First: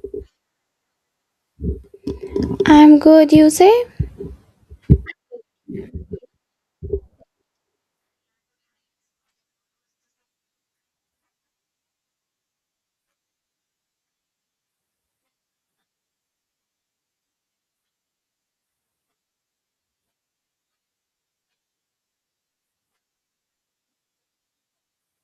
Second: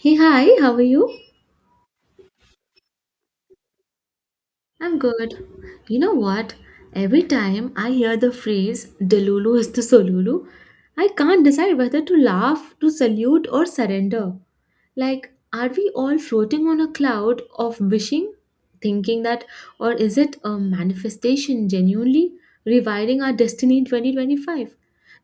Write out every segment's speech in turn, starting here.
Hey, hi, how are you? I'm good, you say? I'm good. You know what? Every time I hear the phrase Delulu is the Solulu, I can't decide whether to laugh, to salute, or surrender. Like, are we all floating on a cloud of wishing, thinking that, or is it a manifestation genuinely rewriting our destiny in 2025?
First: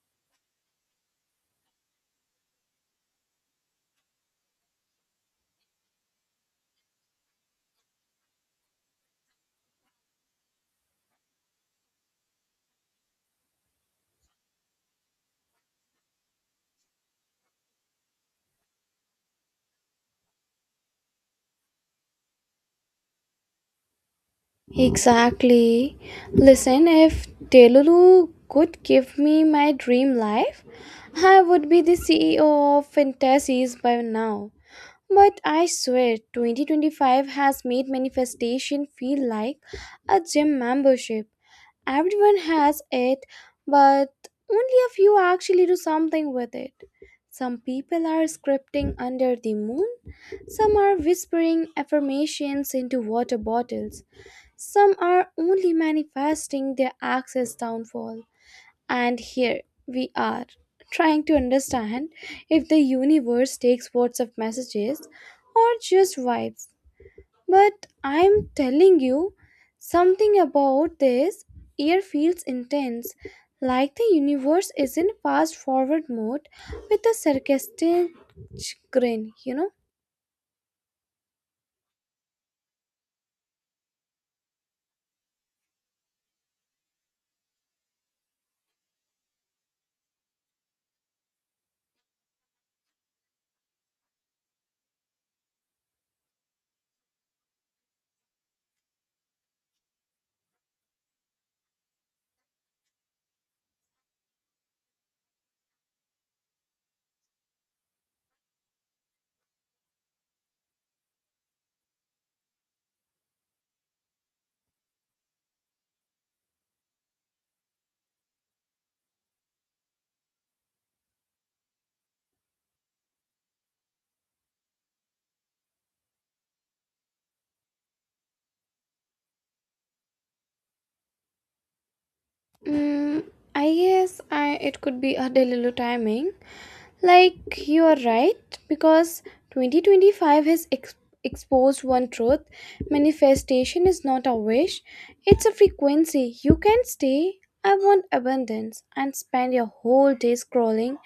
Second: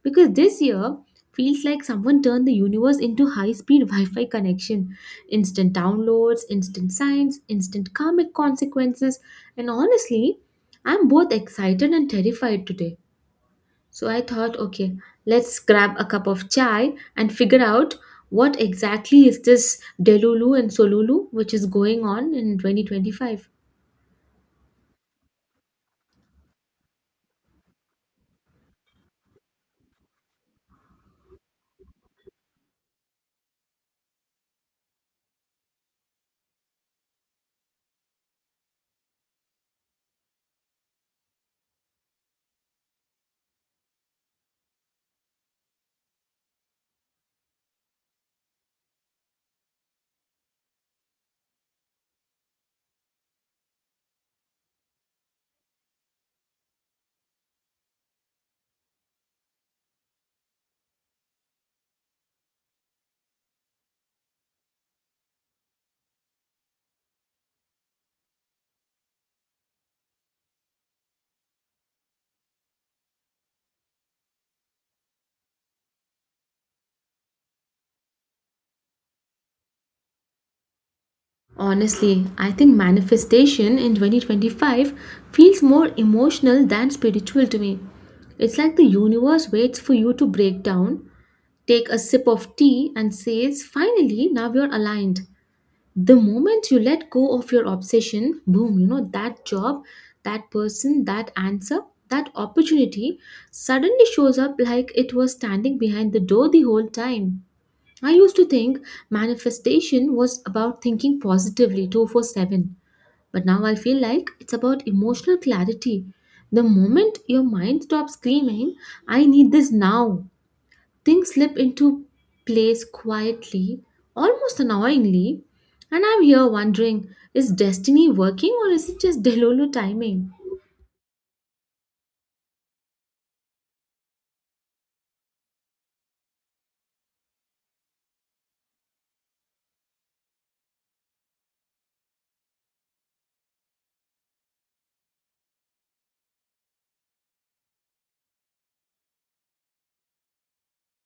Because this year feels like someone turned the universe into high-speed wi-fi connection. Instant downloads, instant signs, instant karmic consequences. And honestly, I'm both excited and terrified today. So I thought, okay, let's grab a cup of chai and figure out what exactly is this Delulu and Solulu which is going on in 2025. Exactly. Listen, if Delulu could give me my dream life, I would be the CEO of Fantasies by now. But I swear, 2025 has made manifestation feel like a gym membership. Everyone has it, but only a few actually do something with it. Some people are scripting under the moon, some are whispering affirmations into water bottles, some are only manifesting their access downfall. And here we are, trying to understand if the universe takes WhatsApp messages or just vibes. But I'm telling you, something about this year feels intense, like the universe is in fast forward mode with a sarcastic grin, you know? Honestly, I think manifestation in 2025 feels more emotional than spiritual to me. It's like the universe waits for you to break down, take a sip of tea, and says, Finally, now you're aligned. The moment you let go of your obsession, boom, you know, that job, that person, that answer, that opportunity suddenly shows up like it was standing behind the door the whole time. I used to think manifestation was about thinking positively 24/7, but now I feel like it's about emotional clarity. The moment your mind stops screaming, I need this now, things slip into place quietly, almost annoyingly. And I'm here wondering, is destiny working or is it just Delulu timing? Mm, I guess it could be a delulu timing. Like you are right, because 2025 has exposed one truth, manifestation is not a wish, it's a frequency. You can stay, I want abundance, and spend your whole day scrolling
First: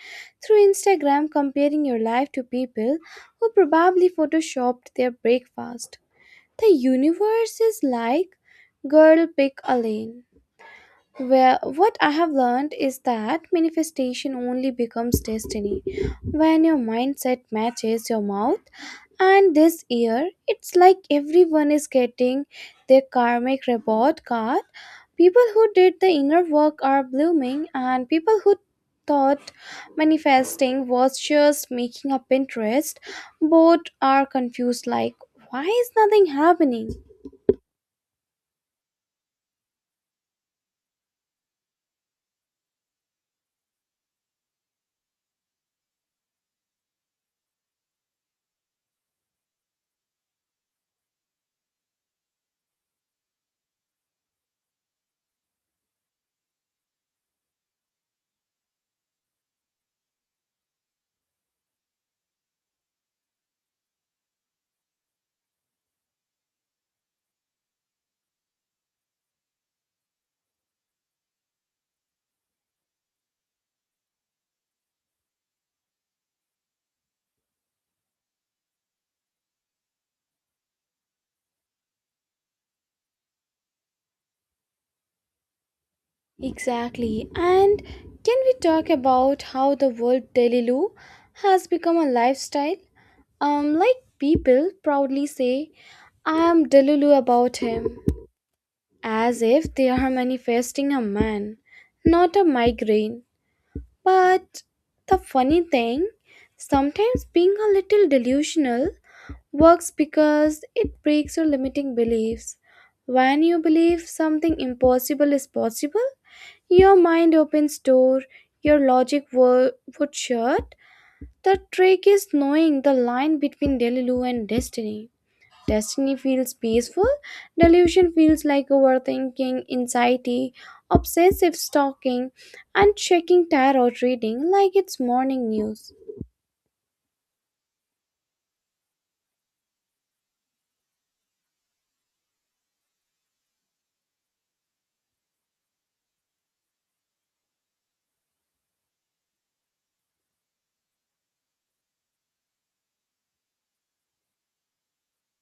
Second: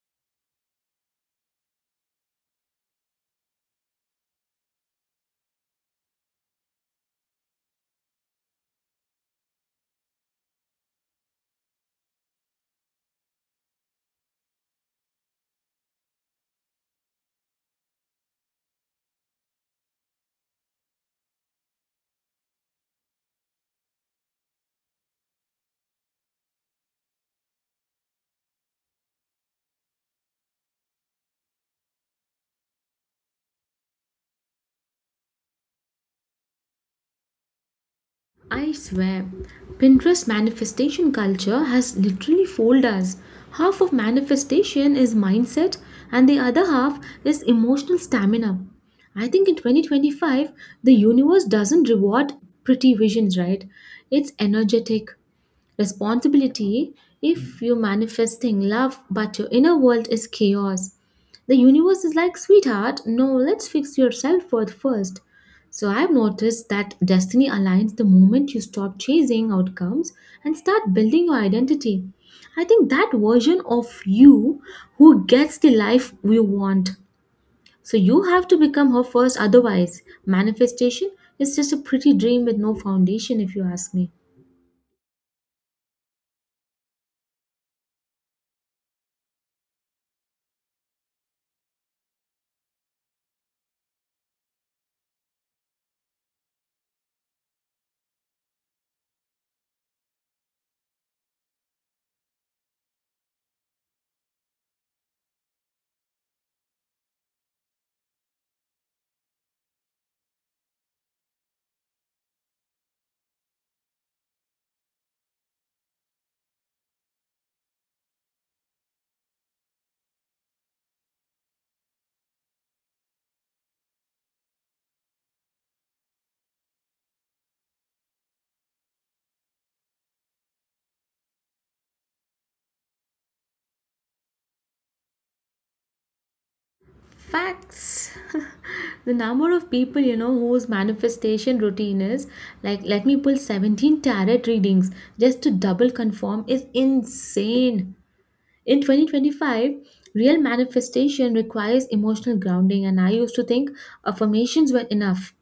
through Instagram comparing your life to people who probably photoshopped their breakfast. The universe is like, girl, pick a lane. Where what I have learned is that manifestation only becomes destiny when your mindset matches your mouth. And this year, it's like everyone is getting their karmic report card. People who did the inner work are blooming, and people who thought manifesting was just making a Pinterest, both are confused like, why is nothing happening? I swear, Pinterest manifestation culture has literally fooled us. Half of manifestation is mindset, and the other half is emotional stamina. I think in 2025, the universe doesn't reward pretty visions, right? It's energetic responsibility. If you're manifesting love but your inner world is chaos, the universe is like, sweetheart, no, let's fix your self-worth first. So I've noticed that destiny aligns the moment you stop chasing outcomes and start building your identity. I think that version of you who gets the life you want, so you have to become her first, otherwise manifestation is just a pretty dream with no foundation, if you ask me. Exactly. And can we talk about how the word daily loo has become a lifestyle? Like people proudly say, I am Delulu about him, as if they are manifesting a man, not a migraine. But the funny thing, sometimes being a little delusional works because it breaks your limiting beliefs. When you believe something impossible is possible, your mind opens door, your logic would shut. The trick is knowing the line between Delilu and destiny. Destiny feels peaceful, delusion feels like overthinking, anxiety, obsessive stalking, and checking tarot reading like it's morning news. Facts. The number of people you know whose manifestation routine is like, let me pull 17 tarot readings just to double confirm, is insane. In 2025, real manifestation requires emotional grounding, and I used to think affirmations were enough.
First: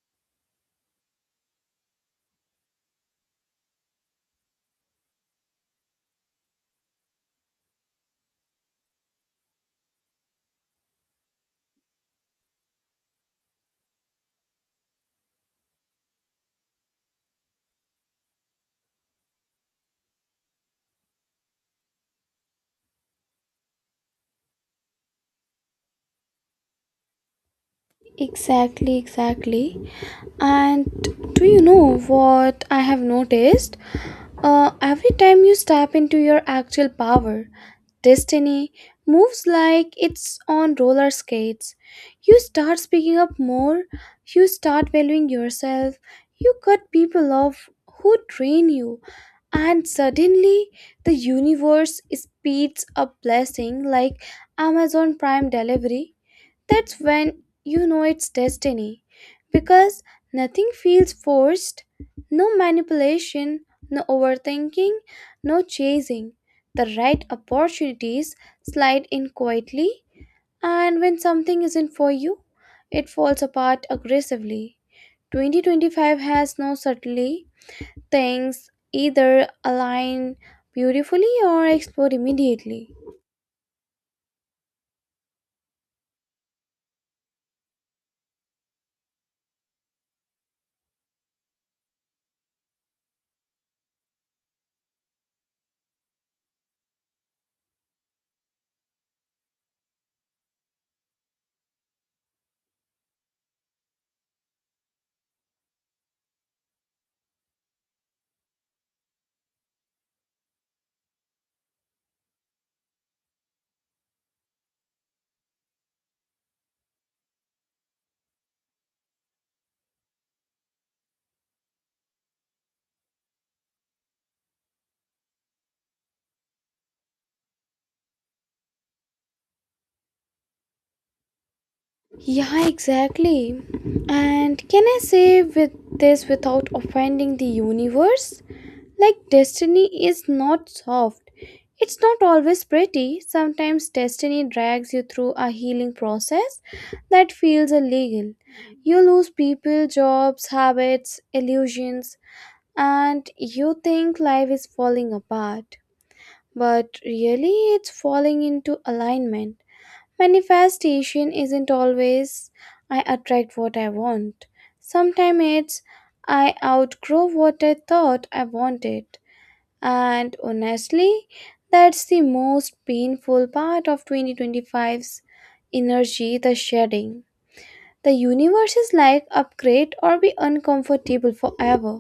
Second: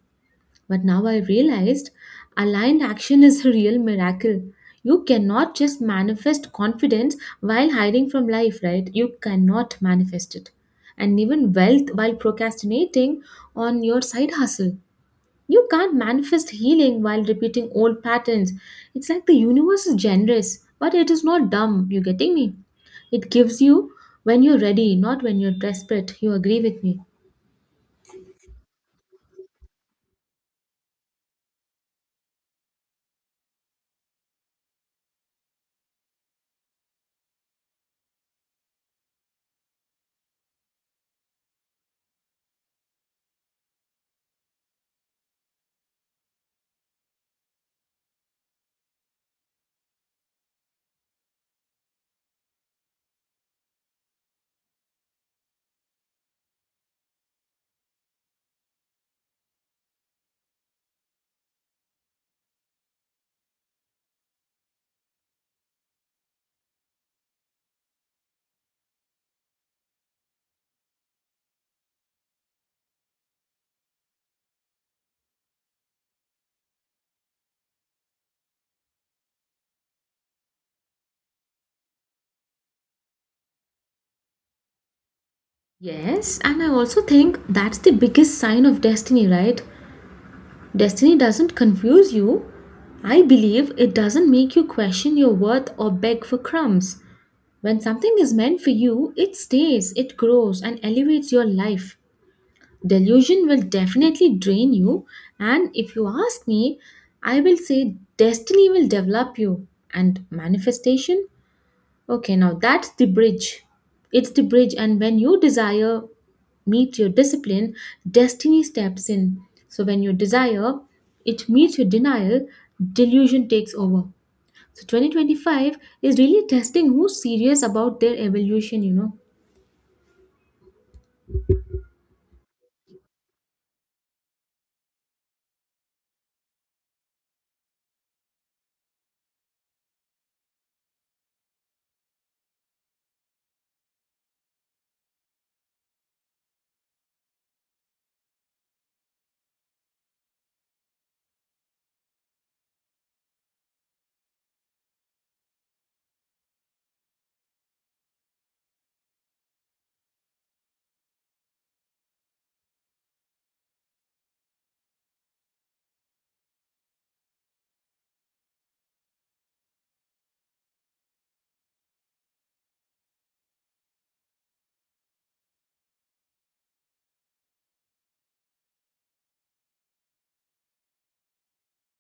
But now I realized aligned action is a real miracle. You cannot just manifest confidence while hiding from life, right? You cannot manifest it. And even wealth while procrastinating on your side hustle. You can't manifest healing while repeating old patterns. It's like the universe is generous, but it is not dumb. You getting me? It gives you when you're ready, not when you're desperate. You agree with me? Exactly, exactly. And do you know what I have noticed? Every time you step into your actual power, destiny moves like it's on roller skates. You start speaking up more, you start valuing yourself, you cut people off who drain you, and suddenly the universe speeds up blessing like Amazon Prime delivery. That's when you know it's destiny because nothing feels forced, no manipulation, no overthinking, no chasing. The right opportunities slide in quietly, and when something isn't for you, it falls apart aggressively. 2025 has no subtlety, things either align beautifully or explode immediately. Yes, and I also think that's the biggest sign of destiny, right? Destiny doesn't confuse you. I believe it doesn't make you question your worth or beg for crumbs. When something is meant for you, it stays, it grows, and elevates your life. Delusion will definitely drain you, and if you ask me, I will say destiny will develop you, and manifestation, okay, now that's the bridge. It's the bridge, and when your desire meets your discipline, destiny steps in. So when your desire it meets your denial, delusion takes over. So 2025 is really testing who's serious about their evolution, you know. Yeah, exactly. And can I say with this without offending the universe? Like destiny is not soft. It's not always pretty. Sometimes destiny drags you through a healing process that feels illegal. You lose people, jobs, habits, illusions, and you think life is falling apart. But really, it's falling into alignment. Manifestation isn't always I attract what I want. Sometimes it's I outgrow what I thought I wanted. And honestly, that's the most painful part of 2025's energy, the shedding. The universe is like upgrade or be uncomfortable forever.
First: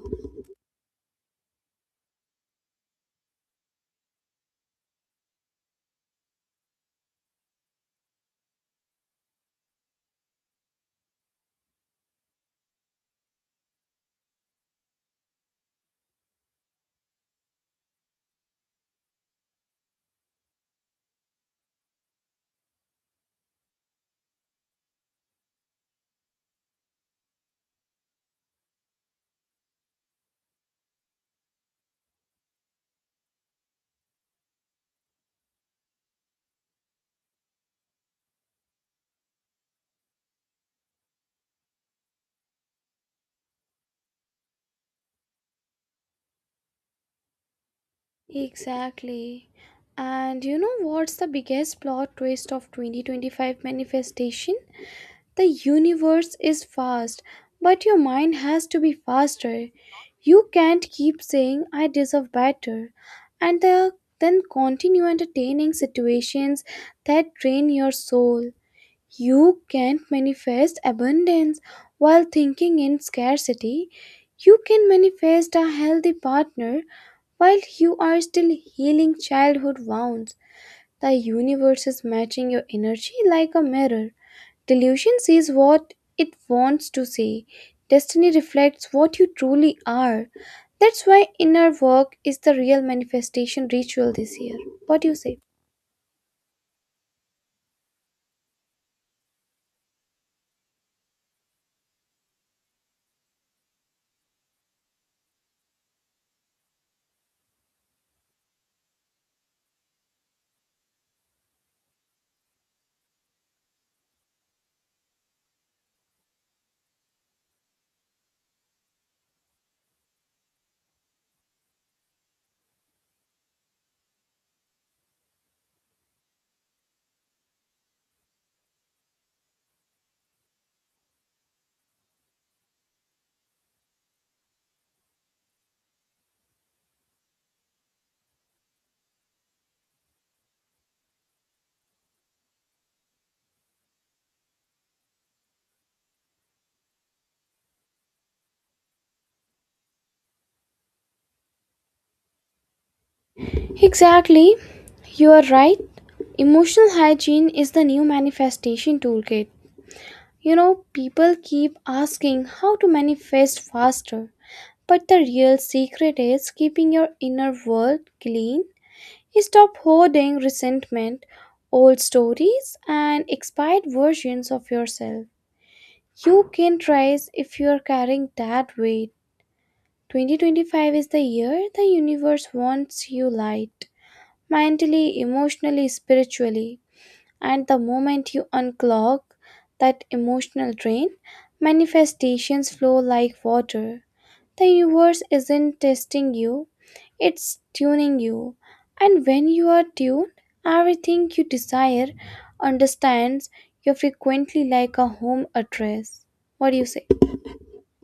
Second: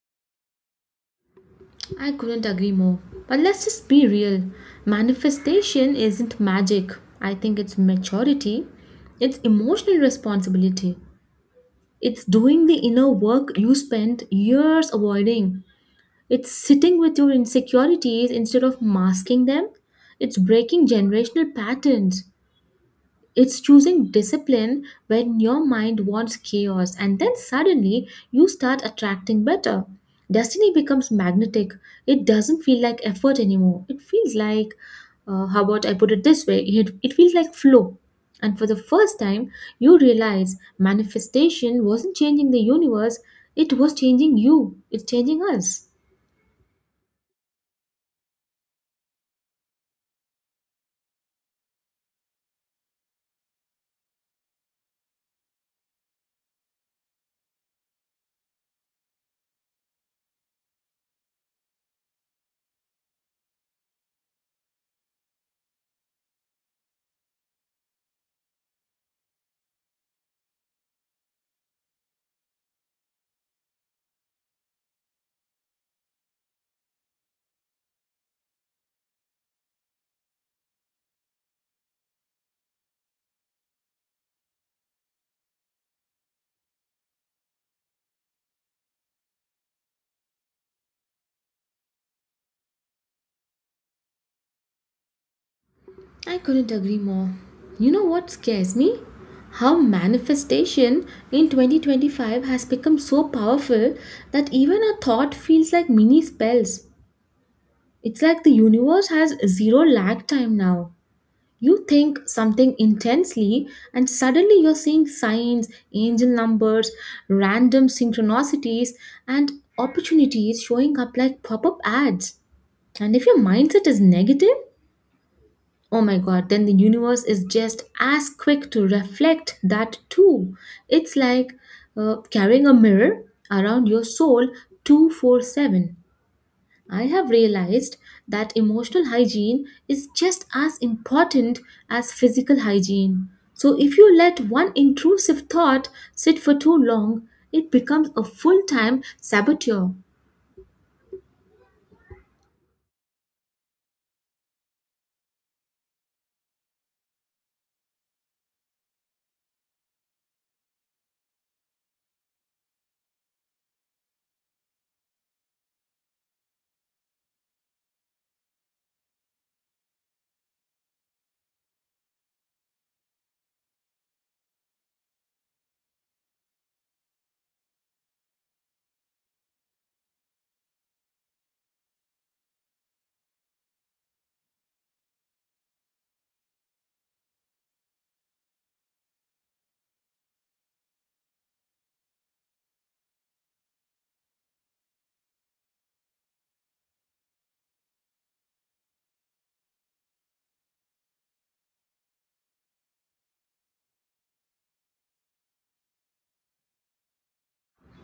I couldn't agree more. But let's just be real. Manifestation isn't magic. I think it's maturity. It's emotional responsibility. It's doing the inner work you spent years avoiding. It's sitting with your insecurities instead of masking them. It's breaking generational patterns. It's choosing discipline when your mind wants chaos, and then suddenly you start attracting better. Destiny becomes magnetic. It doesn't feel like effort anymore. It feels like, how about I put it this way? It feels like flow. And for the first time, you realize manifestation wasn't changing the universe, it was changing you, it's changing us. Exactly. And you know what's the biggest plot twist of 2025 manifestation? The universe is fast, but your mind has to be faster. You can't keep saying, I deserve better, and then continue entertaining situations that drain your soul. You can't manifest abundance while thinking in scarcity. You can manifest a healthy partner while you are still healing childhood wounds. The universe is matching your energy like a mirror. Delusion sees what it wants to see. Destiny reflects what you truly are. That's why inner work is the real manifestation ritual this year. What do you say? I couldn't agree more. You know what scares me? How manifestation in 2025 has become so powerful that even a thought feels like mini spells. It's like the universe has zero lag time now. You think something intensely, and suddenly you're seeing signs, angel numbers, random synchronicities, and opportunities showing up like pop up ads. And if your mindset is negative, oh my god, then the universe is just as quick to reflect that too. It's like, carrying a mirror around your soul 24/7. I have realized that emotional hygiene is just as important as physical hygiene. So, if you let one intrusive thought sit for too long, it becomes a full time saboteur. Exactly. You are right. Emotional hygiene is the new manifestation toolkit. You know, people keep asking how to manifest faster, but the real secret is keeping your inner world clean. He stopped hoarding resentment, old stories, and expired versions of yourself. You can rise if you are carrying that weight. 2025 is the year the universe wants you light, mentally, emotionally, spiritually. And the moment you unclog that emotional drain, manifestations flow like water. The universe isn't testing you, it's tuning you. And when you are tuned, everything you desire understands you frequently like a home address. What do you say?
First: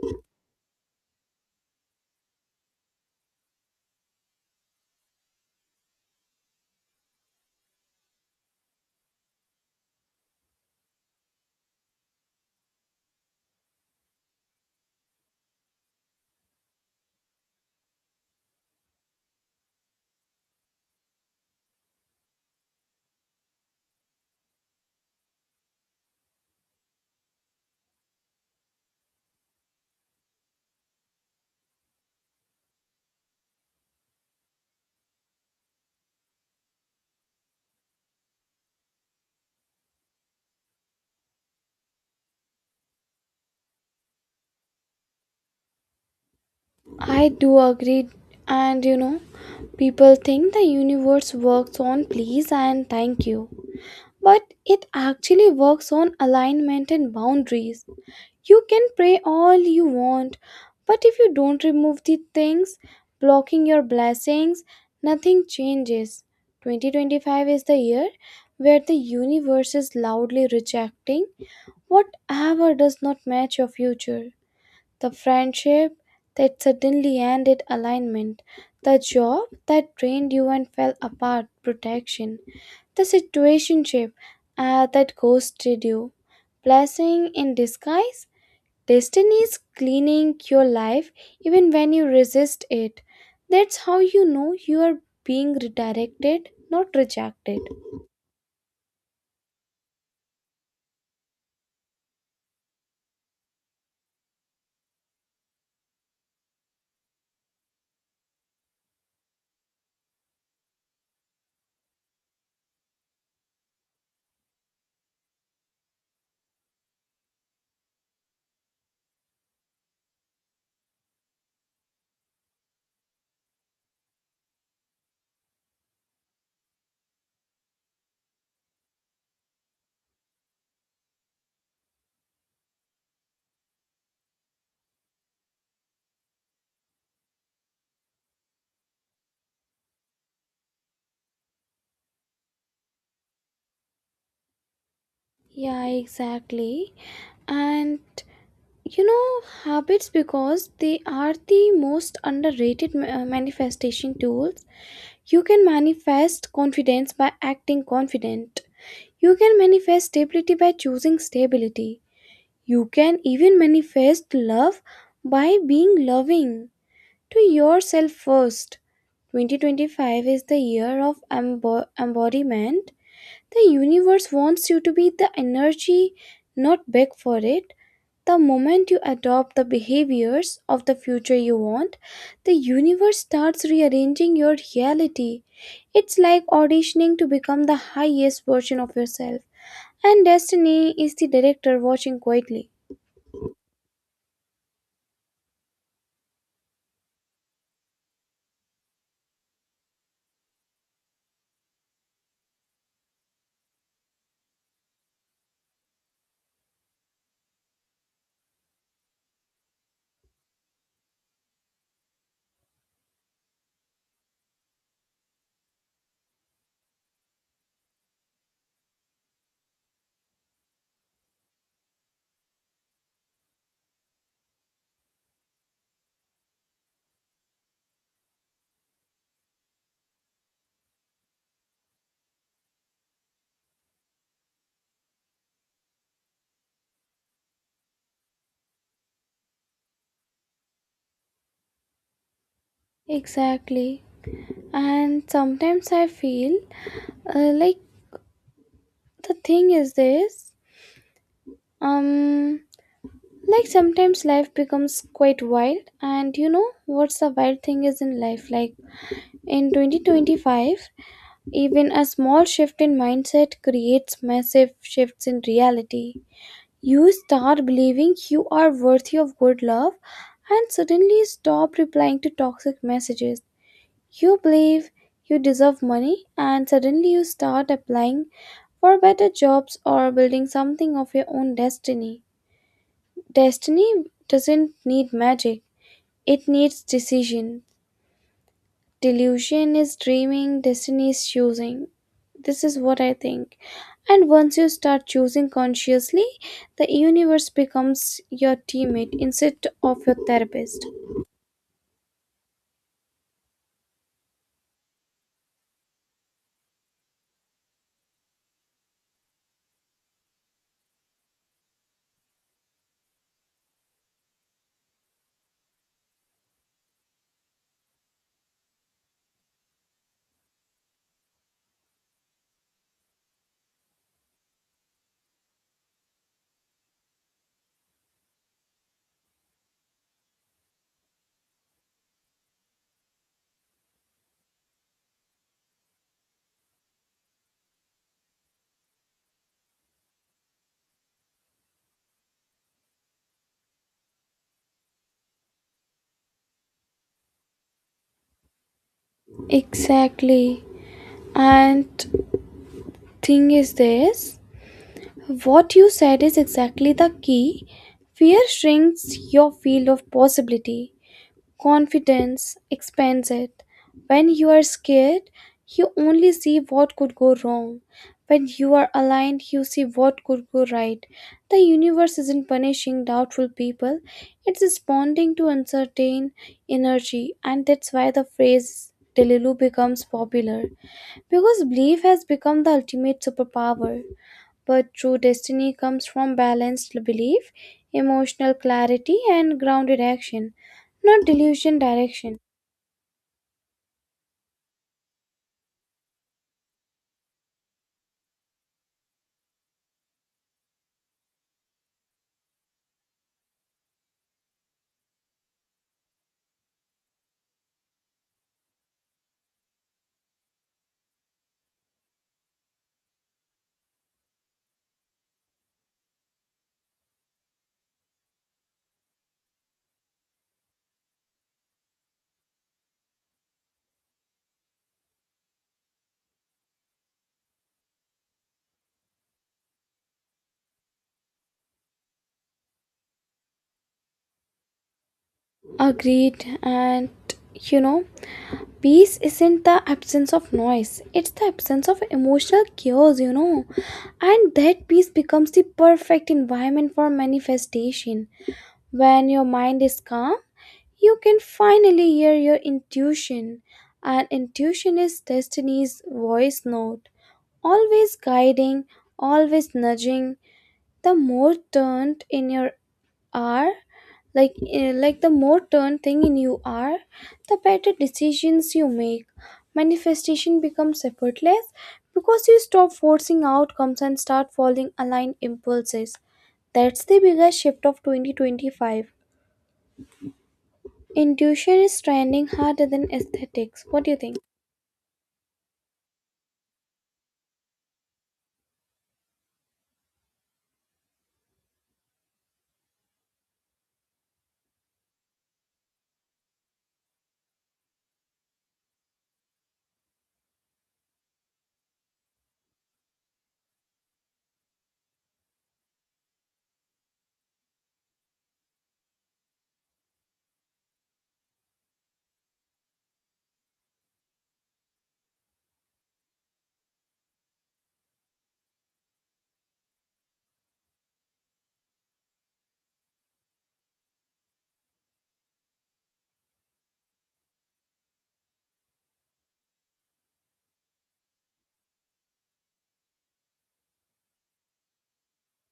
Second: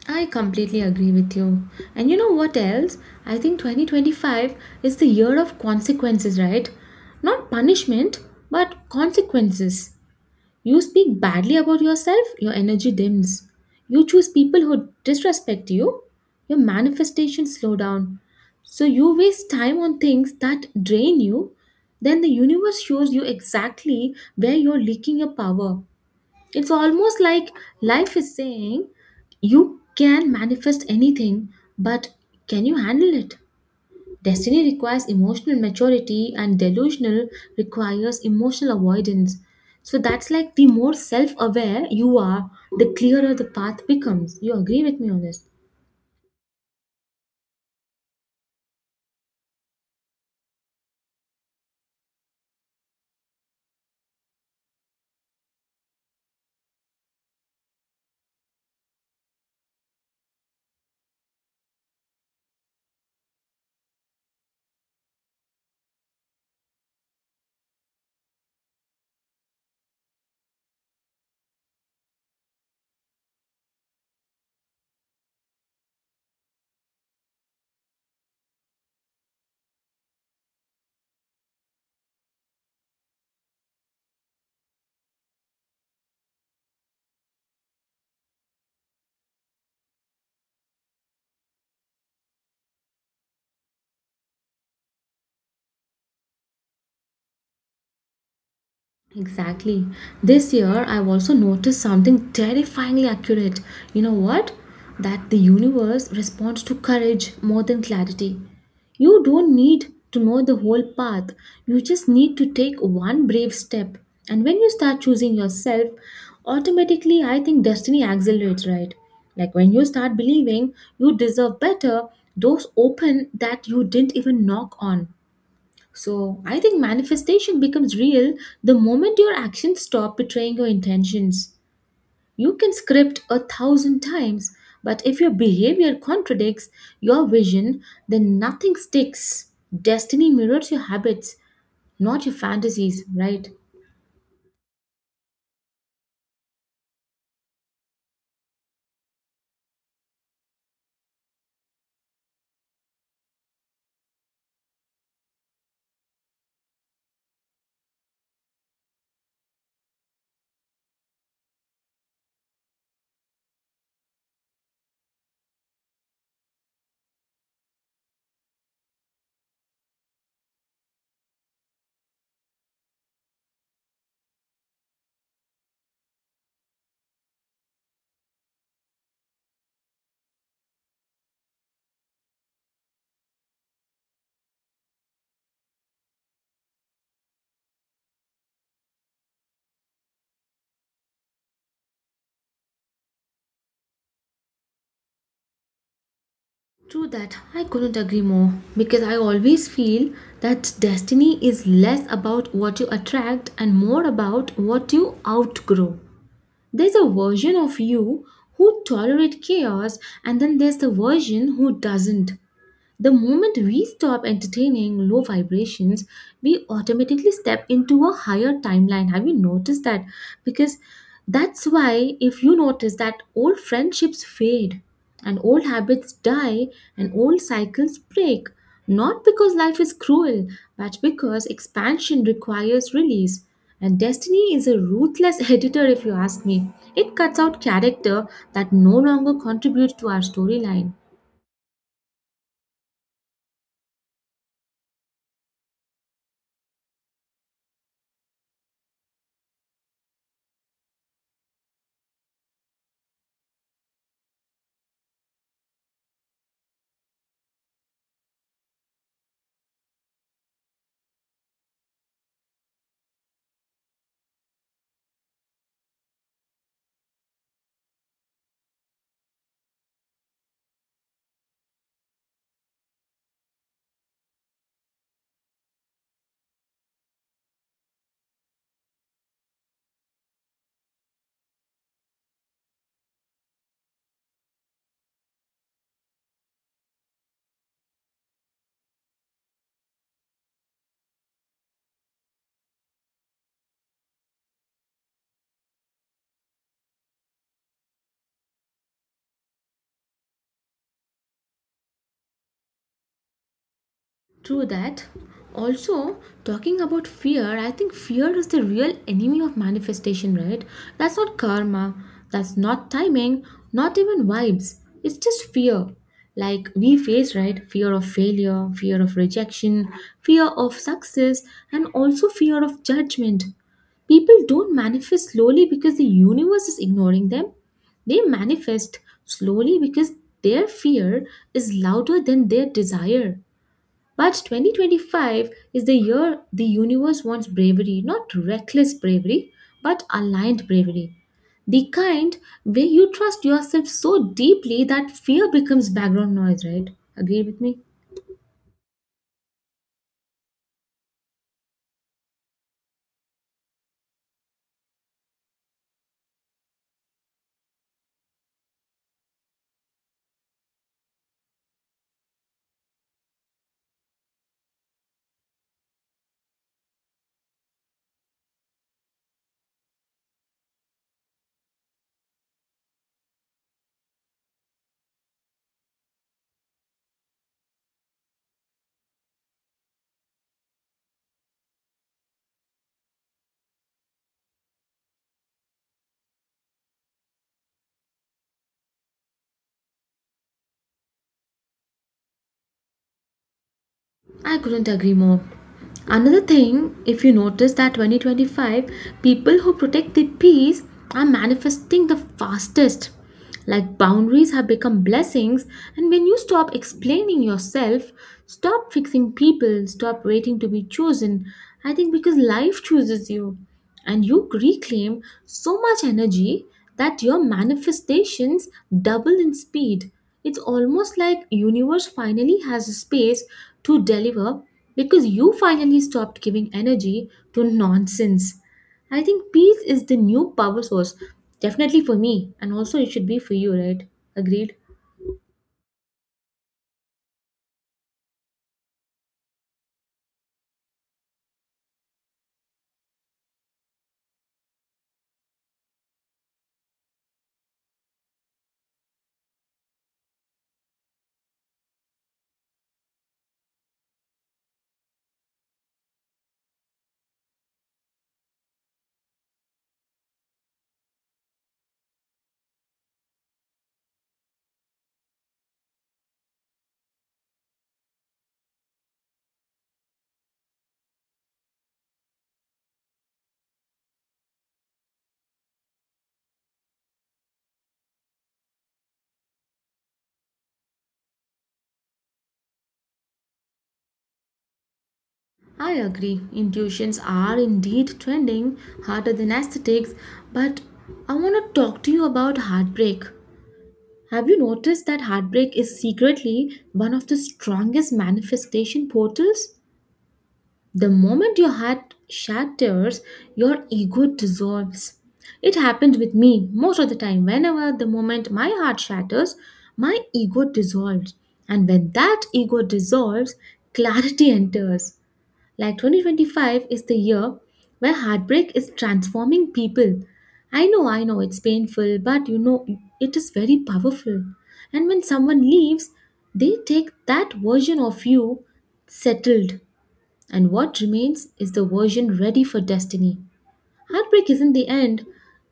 I completely agree with you. And you know what else? I think 2025 is the year of consequences, right? Not punishment, but consequences. You speak badly about yourself, your energy dims. You choose people who disrespect you, your manifestations slow down. So you waste time on things that drain you, then the universe shows you exactly where you're leaking your power. It's almost like life is saying, you can manifest anything, but can you handle it? Destiny requires emotional maturity, and delusional requires emotional avoidance. So that's like the more self aware you are, the clearer the path becomes. You agree with me on this? I do agree. And you know, people think the universe works on please and thank you, but it actually works on alignment and boundaries. You can pray all you want, but if you don't remove the things blocking your blessings, nothing changes. 2025 is the year where the universe is loudly rejecting whatever does not match your future. The friendship that suddenly ended alignment, the job that drained you and fell apart, protection, the situationship that ghosted you, blessing in disguise. Destiny is cleaning your life even when you resist it. That's how you know you are being redirected, not rejected. Exactly. This year, I've also noticed something terrifyingly accurate. You know what? That the universe responds to courage more than clarity. You don't need to know the whole path, you just need to take one brave step. And when you start choosing yourself, automatically, I think destiny accelerates, right? Like when you start believing you deserve better, doors open that you didn't even knock on. So I think manifestation becomes real the moment your actions stop betraying your intentions. You can script a thousand times, but if your behavior contradicts your vision, then nothing sticks. Destiny mirrors your habits, not your fantasies, right? Yeah, exactly. And you know, habits because they are the most underrated manifestation tools. You can manifest confidence by acting confident. You can manifest stability by choosing stability. You can even manifest love by being loving to yourself first. 2025 is the year of embodiment. The universe wants you to be the energy, not beg for it. The moment you adopt the behaviors of the future you want, the universe starts rearranging your reality. It's like auditioning to become the highest version of yourself, and destiny is the director watching quietly. True that, I couldn't agree more because I always feel that destiny is less about what you attract and more about what you outgrow. There's a version of you who tolerate chaos, and then there's the version who doesn't. The moment we stop entertaining low vibrations, we automatically step into a higher timeline. Have you noticed that? Because that's why, if you notice that old friendships fade and old habits die and old cycles break, not because life is cruel, but because expansion requires release. And destiny is a ruthless editor, if you ask me. It cuts out character that no longer contributes to our storyline. Exactly. And sometimes I feel like the thing is this, um like sometimes life becomes quite wild. And you know what's the wild thing is in life? Like in 2025, even a small shift in mindset creates massive shifts in reality. You start believing you are worthy of good love and suddenly stop replying to toxic messages. You believe you deserve money and suddenly you start applying for better jobs or building something of your own destiny. Destiny doesn't need magic, it needs decision. Delusion is dreaming, destiny is choosing. This is what I think. And once you start choosing consciously, the universe becomes your teammate instead of your therapist. True that. Also, talking about fear, I think fear is the real enemy of manifestation, right? That's not karma, that's not timing, not even vibes. It's just fear. Like we face, right? Fear of failure, fear of rejection, fear of success, and also fear of judgment. People don't manifest slowly because the universe is ignoring them. They manifest slowly because their fear is louder than their desire. But 2025 is the year the universe wants bravery, not reckless bravery, but aligned bravery. The kind where you trust yourself so deeply that fear becomes background noise, right? Agree with me? Exactly. And thing is this, what you said is exactly the key. Fear shrinks your field of possibility. Confidence expands it. When you are scared, you only see what could go wrong. When you are aligned, you see what could go right. The universe isn't punishing doubtful people, it's responding to uncertain energy, and that's why the phrase Delilu becomes popular because belief has become the ultimate superpower. But true destiny comes from balanced belief, emotional clarity, and grounded action, not delusion direction. I couldn't agree more. Another thing, if you notice that 2025, people who protect the peace are manifesting the fastest. Like boundaries have become blessings, and when you stop explaining yourself, stop fixing people, stop waiting to be chosen, I think because life chooses you and you reclaim so much energy that your manifestations double in speed. It's almost like universe finally has a space to deliver because you finally stopped giving energy to nonsense. I think peace is the new power source, definitely for me, and also it should be for you, right? Agreed. Agreed. And you know, peace isn't the absence of noise, it's the absence of emotional chaos, you know. And that peace becomes the perfect environment for manifestation. When your mind is calm, you can finally hear your intuition, and intuition is destiny's voice note, always guiding, always nudging. The more turned in your are, like the more turned thing in you are, the better decisions you make. Manifestation becomes effortless because you stop forcing outcomes and start following aligned impulses. That's the biggest shift of 2025. Intuition is trending harder than aesthetics. What do you think? I agree. Intuitions are indeed trending harder than aesthetics, but I want to talk to you about heartbreak. Have you noticed that heartbreak is secretly one of the strongest manifestation portals? The moment your heart shatters, your ego dissolves. It happened with me most of the time. Whenever the moment my heart shatters, my ego dissolves. And when that ego dissolves, clarity enters. Like 2025 is the year where heartbreak is transforming people. I know, it's painful, but you know, it is very powerful. And when someone leaves, they take that version of you settled, and what remains is the version ready for destiny. Heartbreak isn't the end.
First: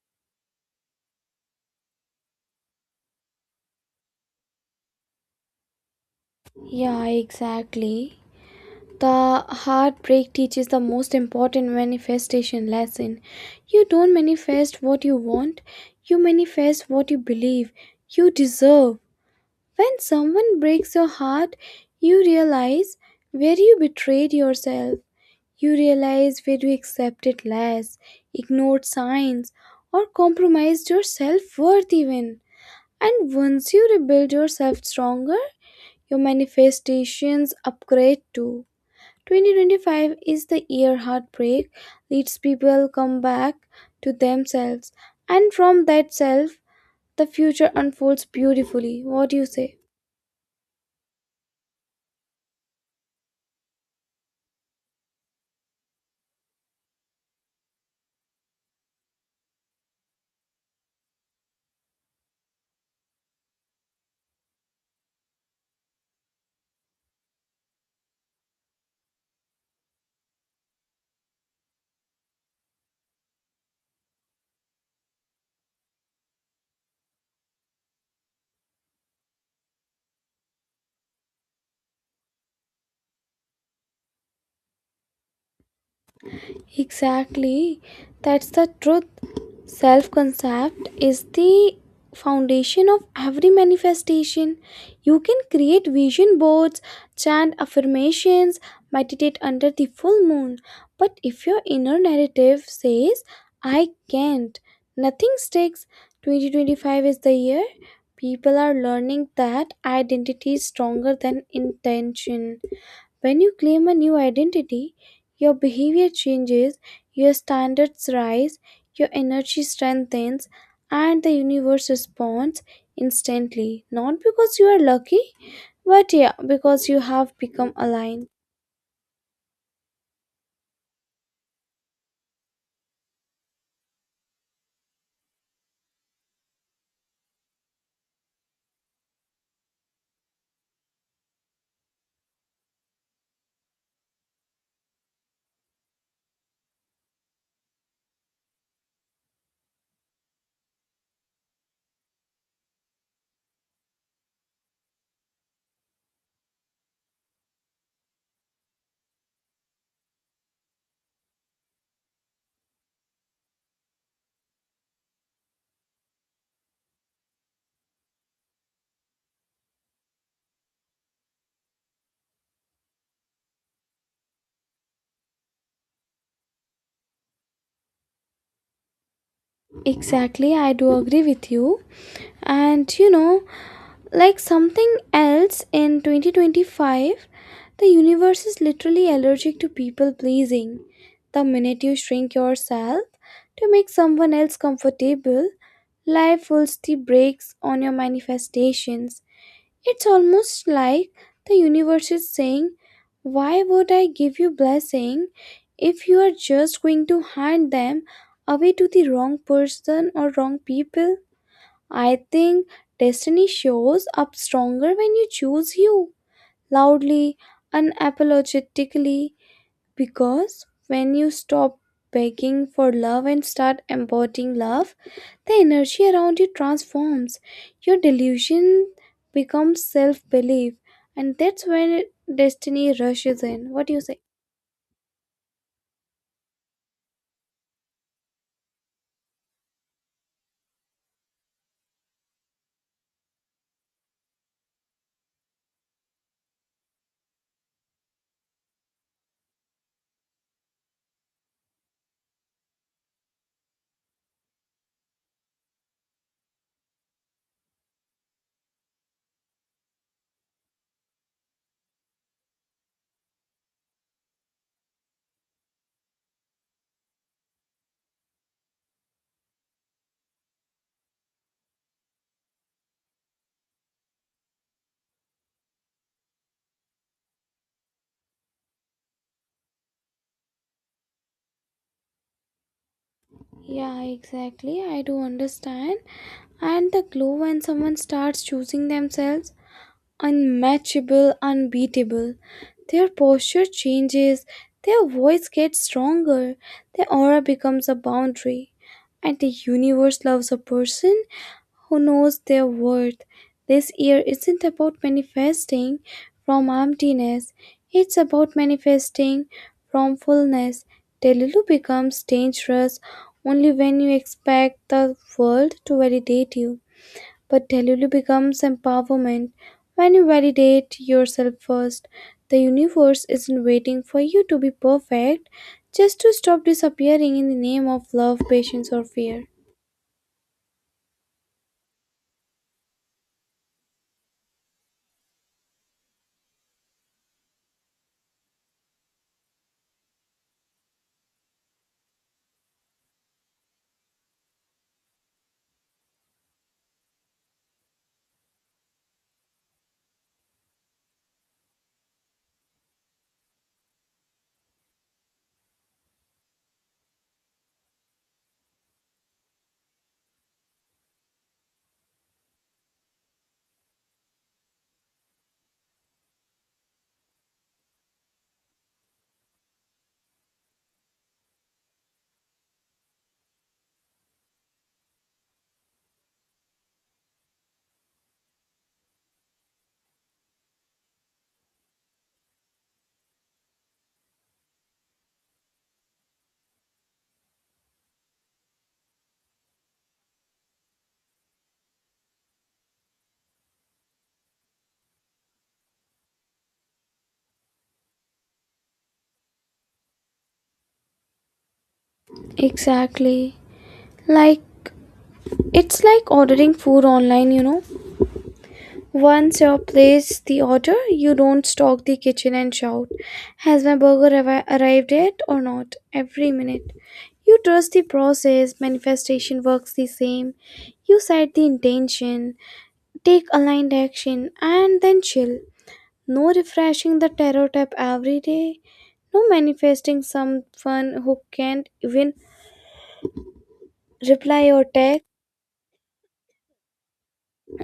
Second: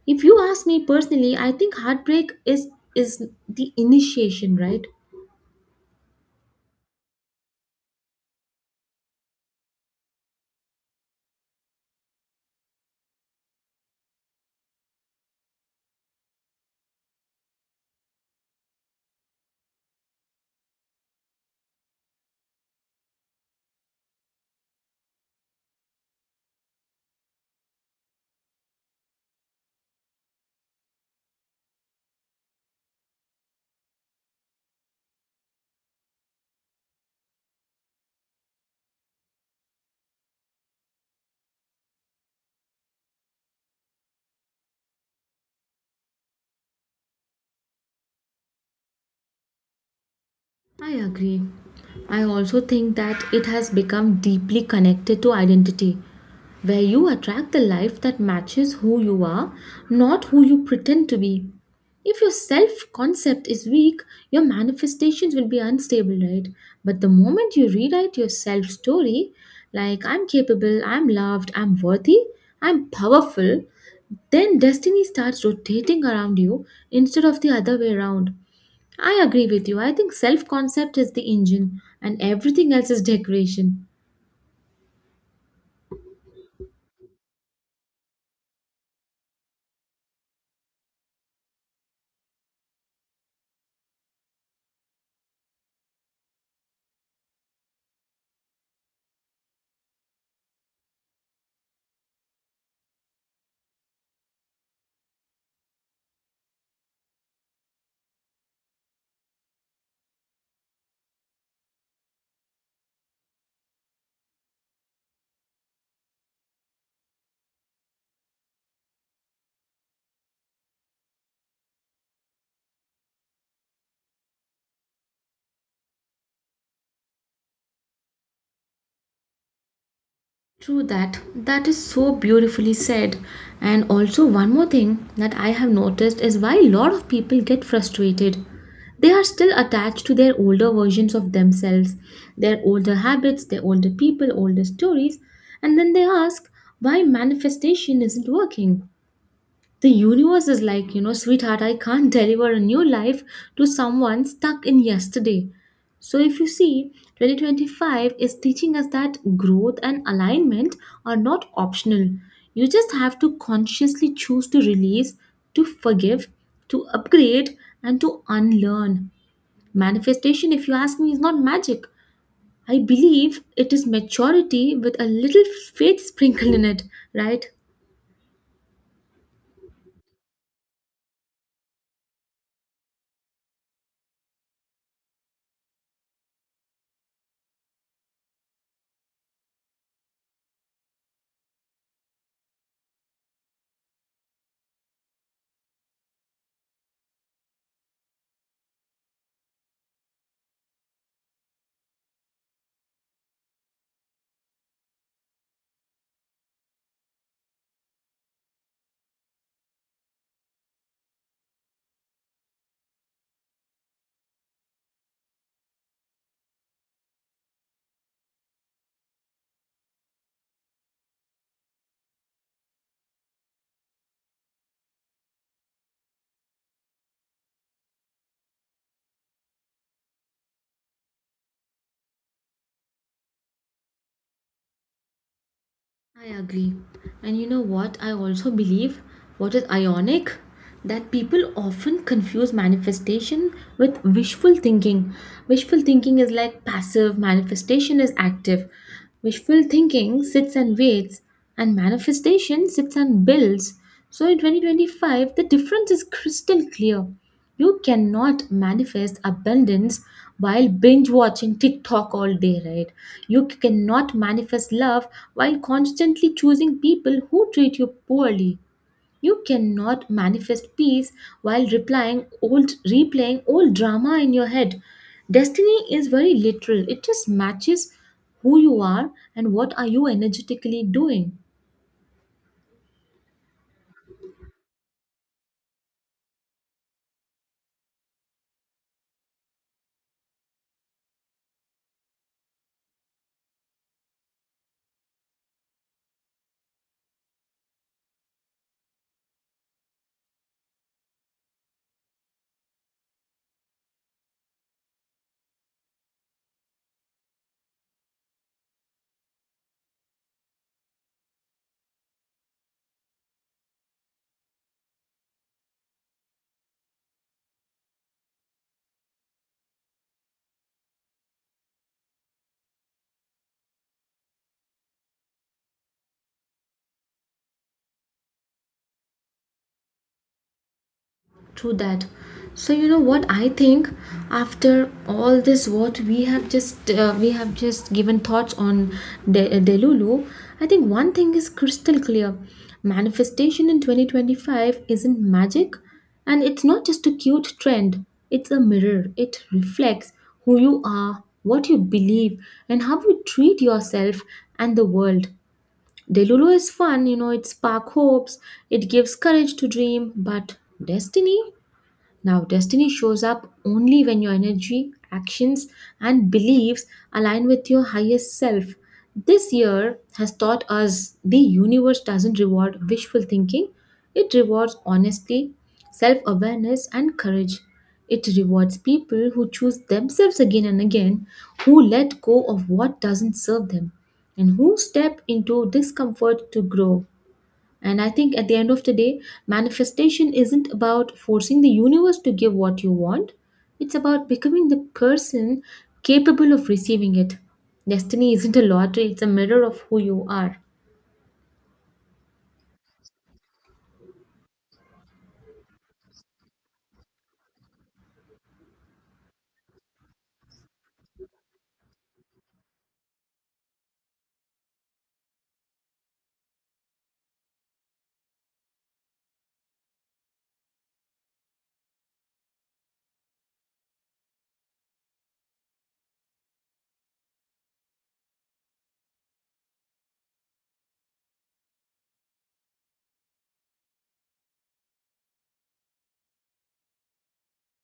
If you ask me personally, I think heartbreak is the initiation, right? Yeah, exactly. The heartbreak teaches the most important manifestation lesson. You don't manifest what you want, you manifest what you believe you deserve. When someone breaks your heart, you realize where you betrayed yourself. You realize where you accepted less, ignored signs, or compromised your self worth even. And once you rebuild yourself stronger, your manifestations upgrade too. 2025 is the year heartbreak leads people come back to themselves, and from that self, the future unfolds beautifully. What do you say? I agree. I also think that it has become deeply connected to identity, where you attract the life that matches who you are, not who you pretend to be. If your self concept is weak, your manifestations will be unstable, right? But the moment you rewrite your self story, like I'm capable, I'm loved, I'm worthy, I'm powerful, then destiny starts rotating around you instead of the other way around. I agree with you. I think self concept is the engine and everything else is decoration. Exactly. That's the truth. Self concept is the foundation of every manifestation. You can create vision boards, chant affirmations, meditate under the full moon. But if your inner narrative says, I can't, nothing sticks. 2025 is the year. People are learning that identity is stronger than intention. When you claim a new identity, your behavior changes, your standards rise, your energy strengthens, and the universe responds instantly. Not because you are lucky, but yeah, because you have become aligned. True that. That is so beautifully said. And also, one more thing that I have noticed is why a lot of people get frustrated. They are still attached to their older versions of themselves, their older habits, their older people, older stories, and then they ask why manifestation isn't working. The universe is like, you know, sweetheart, I can't deliver a new life to someone stuck in yesterday. So, if you see, 2025 is teaching us that growth and alignment are not optional. You just have to consciously choose to release, to forgive, to upgrade, and to unlearn. Manifestation, if you ask me, is not magic. I believe it is maturity with a little faith sprinkled in it, right? Exactly, I do agree with you. And you know, like something else in 2025. The universe is literally allergic to people pleasing. The minute you shrink yourself to make someone else comfortable, life pulls the brakes on your manifestations. It's almost like the universe is saying, why would I give you blessing if you are just going to hand them away to the wrong person or wrong people? I think destiny shows up stronger when you choose you loudly, unapologetically, because when you stop begging for love and start embodying love, the energy around you transforms. Your delusion becomes self belief, and that's when destiny rushes in. What do you say? I agree. And you know what? I also believe what is ionic that people often confuse manifestation with wishful thinking. Wishful thinking is like passive, manifestation is active. Wishful thinking sits and waits, and manifestation sits and builds. So in 2025, the difference is crystal clear. You cannot manifest abundance while binge watching TikTok all day, right? You cannot manifest love while constantly choosing people who treat you poorly. You cannot manifest peace while replying old replaying old drama in your head. Destiny is very literal. It just matches who you are and what are you energetically doing. Yeah, exactly. I do understand. And the glow when someone starts choosing themselves, unmatchable, unbeatable. Their posture changes, their voice gets stronger, their aura becomes a boundary. And the universe loves a person who knows their worth. This year isn't about manifesting from emptiness, it's about manifesting from fullness. Delulu becomes dangerous only when you expect the world to validate you. But Delulu becomes empowerment when you validate yourself first. The universe isn't waiting for you to be perfect just to stop disappearing in the name of love, patience, or fear. True that. So you know what I think after all this what we have just given thoughts on Delulu. I think one thing is crystal clear: manifestation in 2025 isn't magic, and it's not just a cute trend. It's a mirror. It reflects who you are, what you believe, and how you treat yourself and the world. Delulu is fun, you know, it sparks hopes, it gives courage to dream, but destiny, now, destiny shows up only when your energy, actions, and beliefs align with your highest self. This year has taught us the universe doesn't reward wishful thinking, it rewards honesty, self awareness, and courage. It rewards people who choose themselves again and again, who let go of what doesn't serve them, and who step into discomfort to grow. And I think at the end of the day, manifestation isn't about forcing the universe to give what you want, it's about becoming the person capable of receiving it. Destiny isn't a lottery, it's a mirror of who you are. Exactly. Like, it's like ordering food online, you know. Once you place the order, you don't stalk the kitchen and shout, has my burger arrived yet or not? Every minute. You trust the process, manifestation works the same. You set the intention, take aligned action, and then chill. No refreshing the tarot app every day. No manifesting someone who can't even reply or text.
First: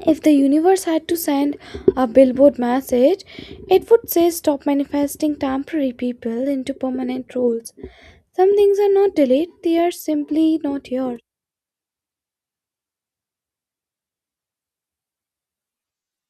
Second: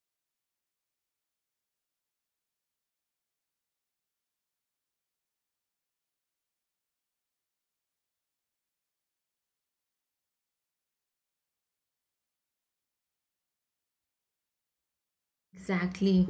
If the universe had to send a billboard message, it would say stop manifesting temporary people into permanent roles. Some things are not delayed, they are simply not yours. Exactly.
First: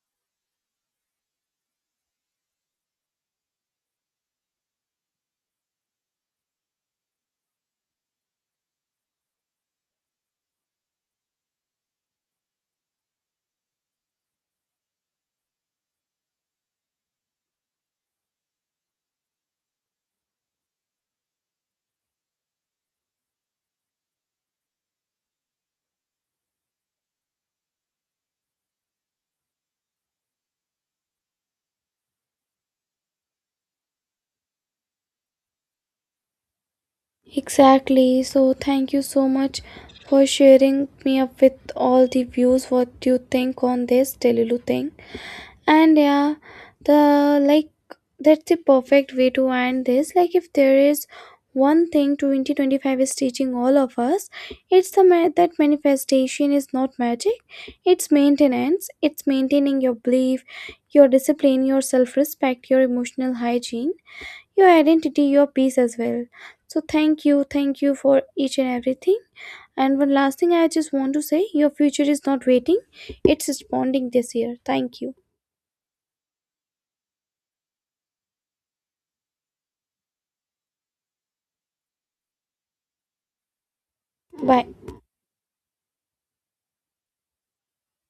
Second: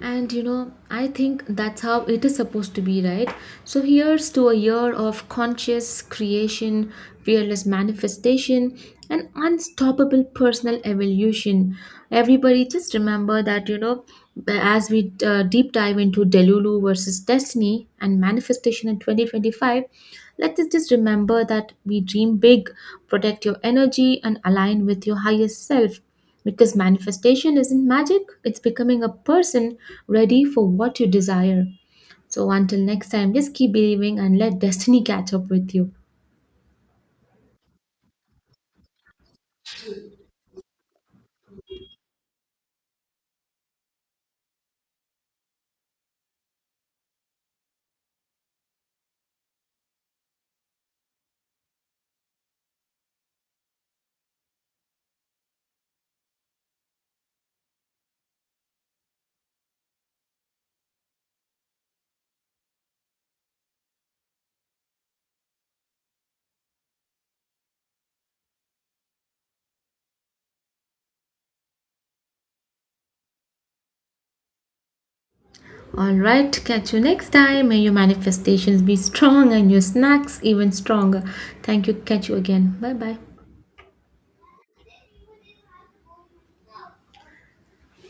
And you know, I think that's how it is supposed to be, right? So here's to a year of conscious creation, fearless manifestation, and unstoppable personal evolution. Everybody, just remember that, you know, as we deep dive into Delulu versus Destiny and manifestation in 2025, let us just remember that we dream big, protect your energy, and align with your highest self, because manifestation isn't magic, it's becoming a person ready for what you desire. So until next time, just keep believing and let destiny catch up with you. Exactly. So thank you so much for sharing me up with all the views what you think on this Delulu thing. And yeah, the like that's the perfect way to end this. Like if there is one thing 2025 is teaching all of us, it's the that manifestation is not magic. It's maintenance. It's maintaining your belief, your discipline, your self-respect, your emotional hygiene, your identity, your peace as well. So thank you for each and everything. And one last thing I just want to say, your future is not waiting. It's responding this year. Thank you. All right, catch you next time. May your manifestations be strong and your snacks even stronger. Thank you. Catch you again. Bye bye. Bye.